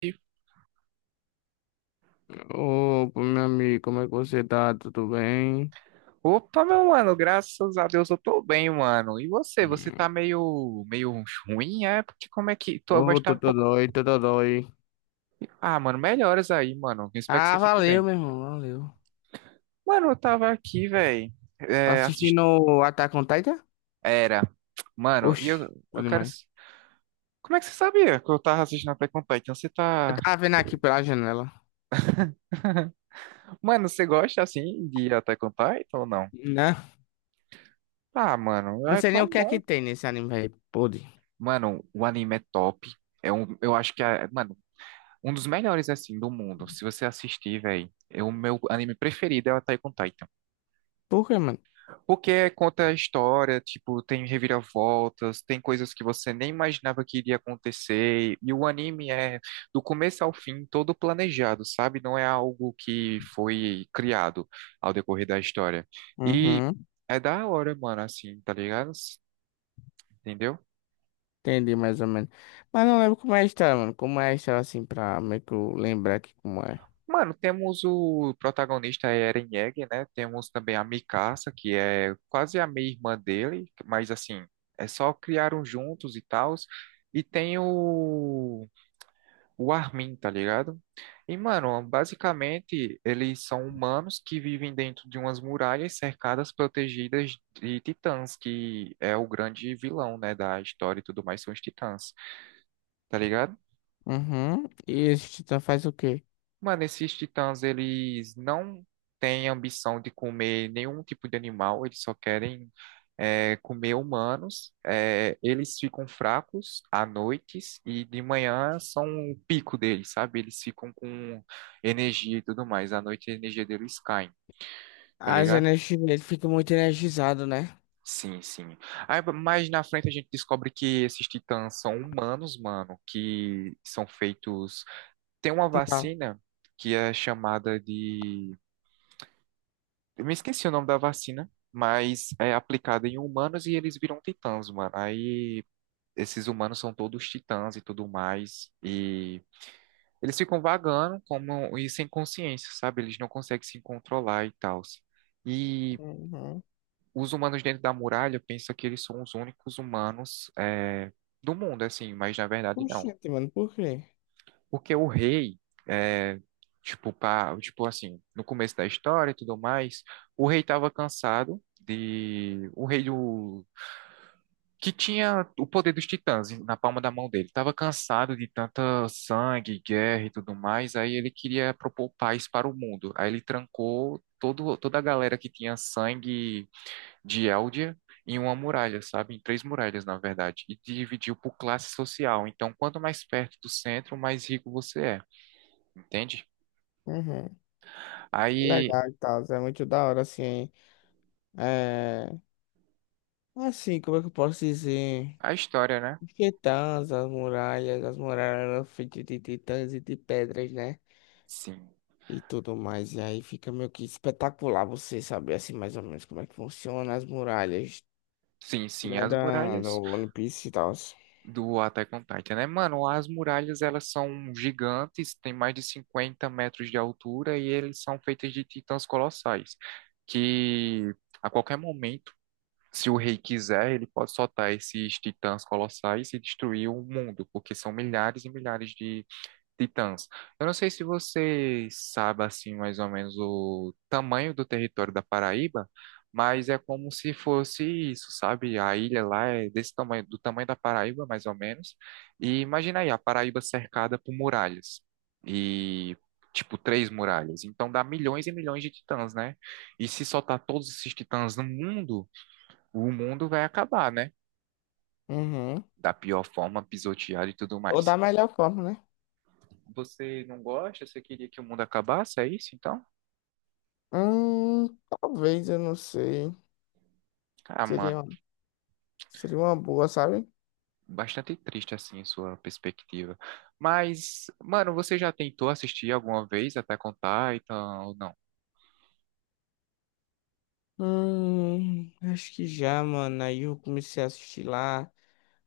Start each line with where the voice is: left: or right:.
right: E,
left: Opa, meu amigo, como é que você tá? Tudo bem?
right: opa, meu mano, graças a Deus eu tô bem, mano. E você? Você
left: Hum.
right: tá meio ruim, é? Porque como é que tua voz
left: Ô,
right: tá um pouco.
left: Totodói, Totodói.
right: Ah, mano, melhoras aí, mano. Espero que você
left: Ah,
right: fique
left: valeu,
right: bem.
left: meu irmão, valeu.
right: Mano, eu tava aqui, velho.
left: Tá
right: É, assist...
left: assistindo o Attack on Titan?
right: Era. Mano, e eu,
left: Oxi, bom
right: eu quero.
left: demais.
right: S- Como é que você sabia que eu tava assistindo Attack on Titan? Você
left: Eu
right: tá.
left: tava vendo aqui pela janela.
right: Mano, você gosta assim de Attack on Titan ou não?
left: Né?
right: Ah, mano,
left: Não
right: é
left: sei nem o
right: tão
left: que é
right: bom.
left: que tem nesse anime, velho. Podre.
right: Mano, o anime é top. É um, eu acho que é, mano, um dos melhores, assim, do mundo. Se você assistir, velho, é o meu anime preferido é o Attack on Titan.
left: Por quê, mano?
right: Porque conta a história, tipo, tem reviravoltas, tem coisas que você nem imaginava que iria acontecer. E o anime é, do começo ao fim, todo planejado, sabe? Não é algo que foi criado ao decorrer da história. E
left: Uhum,
right: é da hora, mano, assim, tá ligado? Entendeu?
left: entendi mais ou menos. Mas não lembro como é a história, mano. Como é a história, assim, pra meio que eu lembrar aqui como é.
right: Mano, temos o protagonista é Eren Yeager, né? Temos também a Mikasa, que é quase a meia-irmã dele, mas assim, é só criaram juntos e tals. E tem o Armin, tá ligado? E, mano, basicamente, eles são humanos que vivem dentro de umas muralhas cercadas, protegidas de titãs, que é o grande vilão, né, da história e tudo mais, são os titãs, tá ligado?
left: Uhum. E esse titã faz o quê?
right: Mano, esses titãs, eles não têm ambição de comer nenhum tipo de animal, eles só querem é, comer humanos. É, eles ficam fracos à noite e de manhã são o pico deles, sabe? Eles ficam com energia e tudo mais. À noite a energia deles cai, tá
left: As
right: ligado?
left: energias, ele fica muito energizado, né?
right: Sim, sim. Aí mais na frente a gente descobre que esses titãs são humanos, mano, que são feitos. Tem uma
left: Tipo,
right: vacina que é chamada de eu me esqueci o nome da vacina, mas é aplicada em humanos e eles viram titãs, mano. Aí esses humanos são todos titãs e tudo mais. E eles ficam vagando como e sem consciência, sabe? Eles não conseguem se controlar e tal. E
left: uhum.
right: os humanos dentro da muralha pensam que eles são os únicos humanos é, do mundo, assim, mas na verdade não.
left: Oxente, mano, por quê?
right: Porque o rei, é, tipo, pá, tipo assim, no começo da história e tudo mais, o rei estava cansado de. O rei do. Que tinha o poder dos titãs na palma da mão dele. Estava cansado de tanta sangue, guerra e tudo mais. Aí ele queria propor paz para o mundo. Aí ele trancou toda a galera que tinha sangue de Eldia em uma muralha, sabe? Em três muralhas, na verdade. E dividiu por classe social. Então, quanto mais perto do centro, mais rico você é, entende?
left: Uhum.
right: Aí
left: Legal e tal, é muito da hora, assim. É... Assim, como é que eu posso dizer?
right: a história, né?
left: Os Titãs, as muralhas eram feitas de titãs e de pedras, né?
right: Sim.
left: E tudo mais. E aí fica meio que espetacular você saber, assim, mais ou menos como é que funciona as muralhas,
right: Sim, sim,
left: né?
right: as
left: Da, do
right: muralhas
left: One Piece e tal.
right: do Attack on Titan, né? Mano, as muralhas elas são gigantes, tem mais de 50 metros de altura e eles são feitas de titãs colossais, que a qualquer momento, se o rei quiser, ele pode soltar esses titãs colossais e destruir o mundo, porque são milhares e milhares de titãs. Eu não sei se você sabe assim mais ou menos o tamanho do território da Paraíba, mas é como se fosse isso, sabe? A ilha lá é desse tamanho, do tamanho da Paraíba, mais ou menos. E imagina aí, a Paraíba cercada por muralhas. E tipo três muralhas. Então dá milhões e milhões de titãs, né? E se soltar todos esses titãs no mundo, o mundo vai acabar, né?
left: Uhum.
right: Da pior forma, pisoteado e tudo
left: Ou
right: mais.
left: da melhor forma, né?
right: Você não gosta? Você queria que o mundo acabasse? É isso, então?
left: Hum, talvez, eu não sei.
right: Ah, mano,
left: Seria, seria uma boa, sabe?
right: bastante triste assim a sua perspectiva. Mas, mano, você já tentou assistir alguma vez Attack on Titan ou não?
left: Acho que já, mano. Aí eu comecei a assistir lá.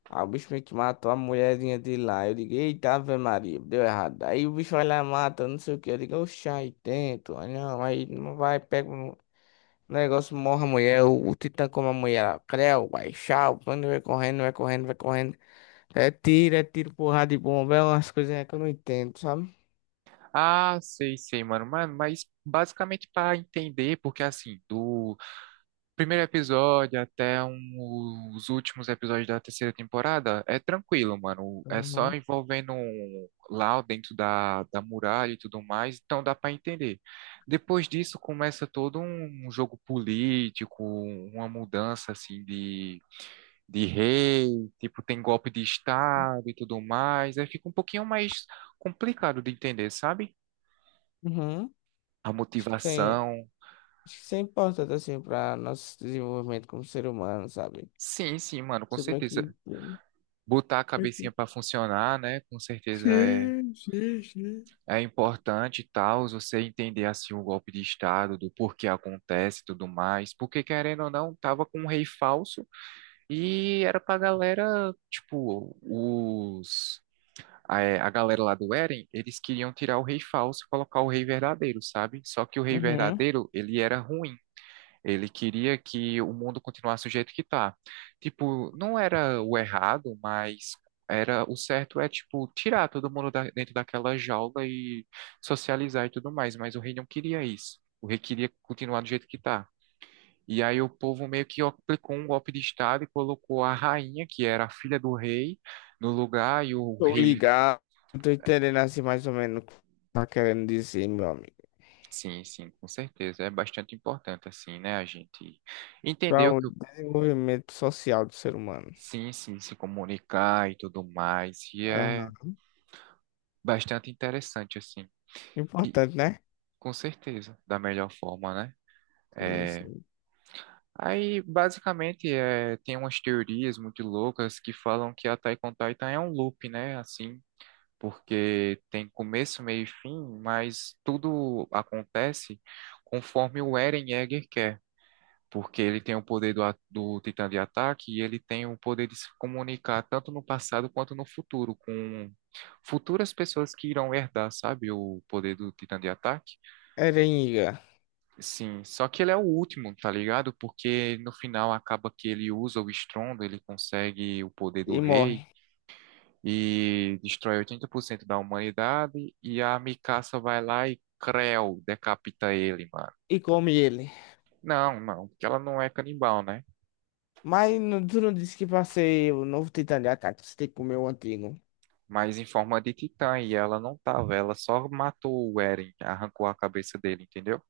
left: Aí o bicho meio que matou a mulherzinha dele lá. Eu digo, eita, Ave Maria, deu errado. Aí o bicho vai lá, mata, não sei o que. Eu digo, oxa, aí tento. Aí não vai, pega um negócio, morre a mulher. O titã come a mulher lá. Creu, vai, tchau. Quando vai correndo, vai correndo, vai correndo. É tiro, porrada de bomba. É umas coisinhas que eu não entendo, sabe?
right: Ah, sei, sei, mano. Mas basicamente para entender, porque assim, do primeiro episódio até um- os últimos episódios da terceira temporada é tranquilo, mano. É só
left: Uhum.
right: envolvendo um lá dentro da, da muralha e tudo mais, então dá pra entender. Depois disso começa todo um jogo político, uma mudança assim de, rei, tipo tem golpe de estado e tudo mais. Aí fica um pouquinho mais complicado de entender, sabe?
left: Uhum.
right: A
left: Acho que tem,
right: motivação.
left: acho que isso é importante, assim, para nosso desenvolvimento como ser humano, sabe?
right: Sim, sim, mano, com
left: Você vai
right: certeza.
left: aqui.
right: Botar a cabecinha
left: Aqui.
right: para funcionar, né? Com certeza é,
left: Sim, sim, sim.
right: é importante e tal, você entender assim o golpe de estado, do porquê acontece e tudo mais, porque querendo ou não, tava com um rei falso e era pra galera, tipo, os a, é, a galera lá do Eren, eles queriam tirar o rei falso e colocar o rei verdadeiro, sabe? Só que o rei
left: Uhum.
right: verdadeiro, ele era ruim. Ele queria que o mundo continuasse do jeito que tá. Tipo, não era o errado, mas era o certo é, tipo, tirar todo mundo da- dentro daquela jaula e socializar e tudo mais. Mas o rei não queria isso. O rei queria continuar do jeito que tá. E aí o povo meio que aplicou um golpe de estado e colocou a rainha, que era a filha do rei, no lugar e o
left: Tô
right: rei.
left: ligado. Tô entendendo assim mais ou menos o que tá querendo dizer, meu amigo.
right: Sim, sim, com certeza. É bastante importante, assim, né? A gente
left: Para
right: entendeu
left: o
right: que
left: desenvolvimento social do ser humano.
right: sim, sim, se comunicar e tudo mais. E
left: Aham.
right: é bastante interessante, assim. E
left: Importante, né?
right: com certeza, da melhor forma, né?
left: Sim,
right: É...
left: sim.
right: Aí, basicamente, é... tem umas teorias muito loucas que falam que a Taekwondo Titan é um loop, né? Assim, porque tem começo, meio e fim, mas tudo acontece conforme o Eren Yeager quer. Porque ele tem o poder do, a- do Titã de ataque e ele tem o poder de se comunicar tanto no passado quanto no futuro, com futuras pessoas que irão herdar, sabe, o poder do Titã de ataque.
left: Erenga.
right: Sim, só que ele é o último, tá ligado? Porque no final acaba que ele usa o estrondo, ele consegue o poder do
left: E
right: rei
left: morre.
right: e destrói 80% da humanidade e a Mikasa vai lá e Creu decapita ele, mano.
left: E come ele.
right: Não, não, porque ela não é canibal, né?
left: Mas não, tu não disse que pra ser o novo Titã de Ataque, você tem que comer o antigo?
right: Mas em forma de titã, e ela não tava, ela só matou o Eren, arrancou a cabeça dele, entendeu?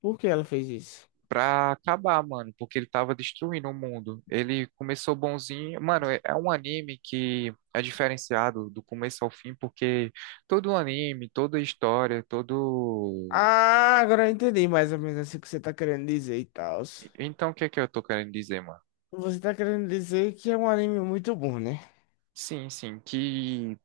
left: Por que ela fez isso?
right: Pra acabar, mano, porque ele tava destruindo o mundo. Ele começou bonzinho. Mano, é um anime que é diferenciado do começo ao fim, porque todo anime, toda história, todo.
left: Ah, agora eu entendi mais ou menos assim o que você tá querendo dizer e tal.
right: Então, o que é que eu tô querendo dizer, mano?
left: Você tá querendo dizer que é um anime muito bom, né?
right: Sim, sim, que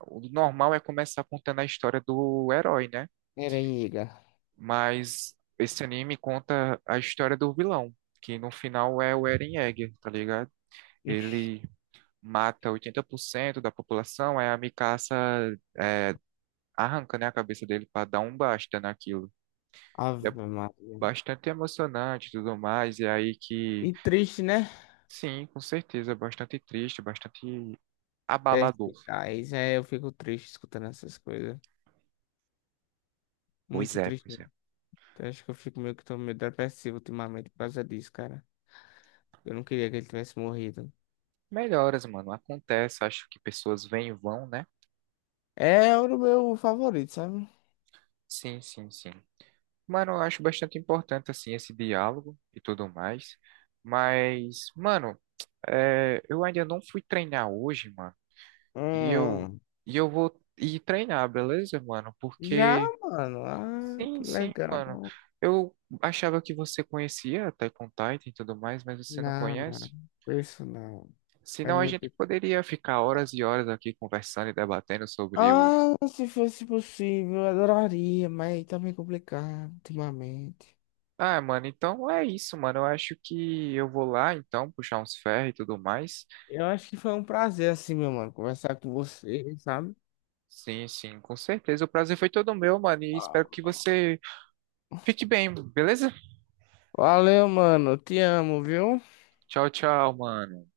right: o normal é começar contando a história do herói, né?
left: Eren Yeager.
right: Mas esse anime conta a história do vilão, que no final é o Eren Yeager, tá ligado?
left: Ixi,
right: Ele mata 80% da população, aí a Mikasa é, arranca, né, a cabeça dele pra dar um basta naquilo. É
left: Ave Maria.
right: bastante emocionante e tudo mais, e é aí que,
left: E triste, né?
right: sim, com certeza, é bastante triste, bastante abalador.
left: Perspicaz. É, eu fico triste escutando essas coisas.
right: Pois
left: Muito
right: é,
left: triste
right: pois é.
left: mesmo. Eu acho que eu fico meio que tô meio depressivo ultimamente por causa disso, cara. Eu não queria que ele tivesse morrido.
right: Melhoras, mano, acontece, acho que pessoas vêm e vão, né?
left: É o meu favorito, sabe?
right: Sim, sim, sim. Mano, eu acho bastante importante, assim, esse diálogo e tudo mais. Mas, mano, é, eu ainda não fui treinar hoje, mano. E eu,
left: Hum.
right: e eu vou ir treinar, beleza, mano?
left: Já,
right: Porque,
left: mano. Ah, que
right: sim, sim, mano.
left: legal.
right: Eu achava que você conhecia Attack on Titan e tudo mais, mas você não
left: Não, não.
right: conhece.
left: Isso não. É
right: Senão a
left: muito.
right: gente poderia ficar horas e horas aqui conversando e debatendo sobre o...
left: Ah, se fosse possível, eu adoraria, mas tá meio complicado ultimamente.
right: Ah, mano, então é isso, mano. Eu acho que eu vou lá, então, puxar uns ferros e tudo mais.
left: Eu acho que foi um prazer, assim, meu mano, conversar com você, sabe?
right: Sim, sim, com certeza. O prazer foi todo meu, mano. E espero
left: Ah,
right: que você fique bem, beleza?
left: valeu, mano. Te amo, viu?
right: Tchau, tchau, mano.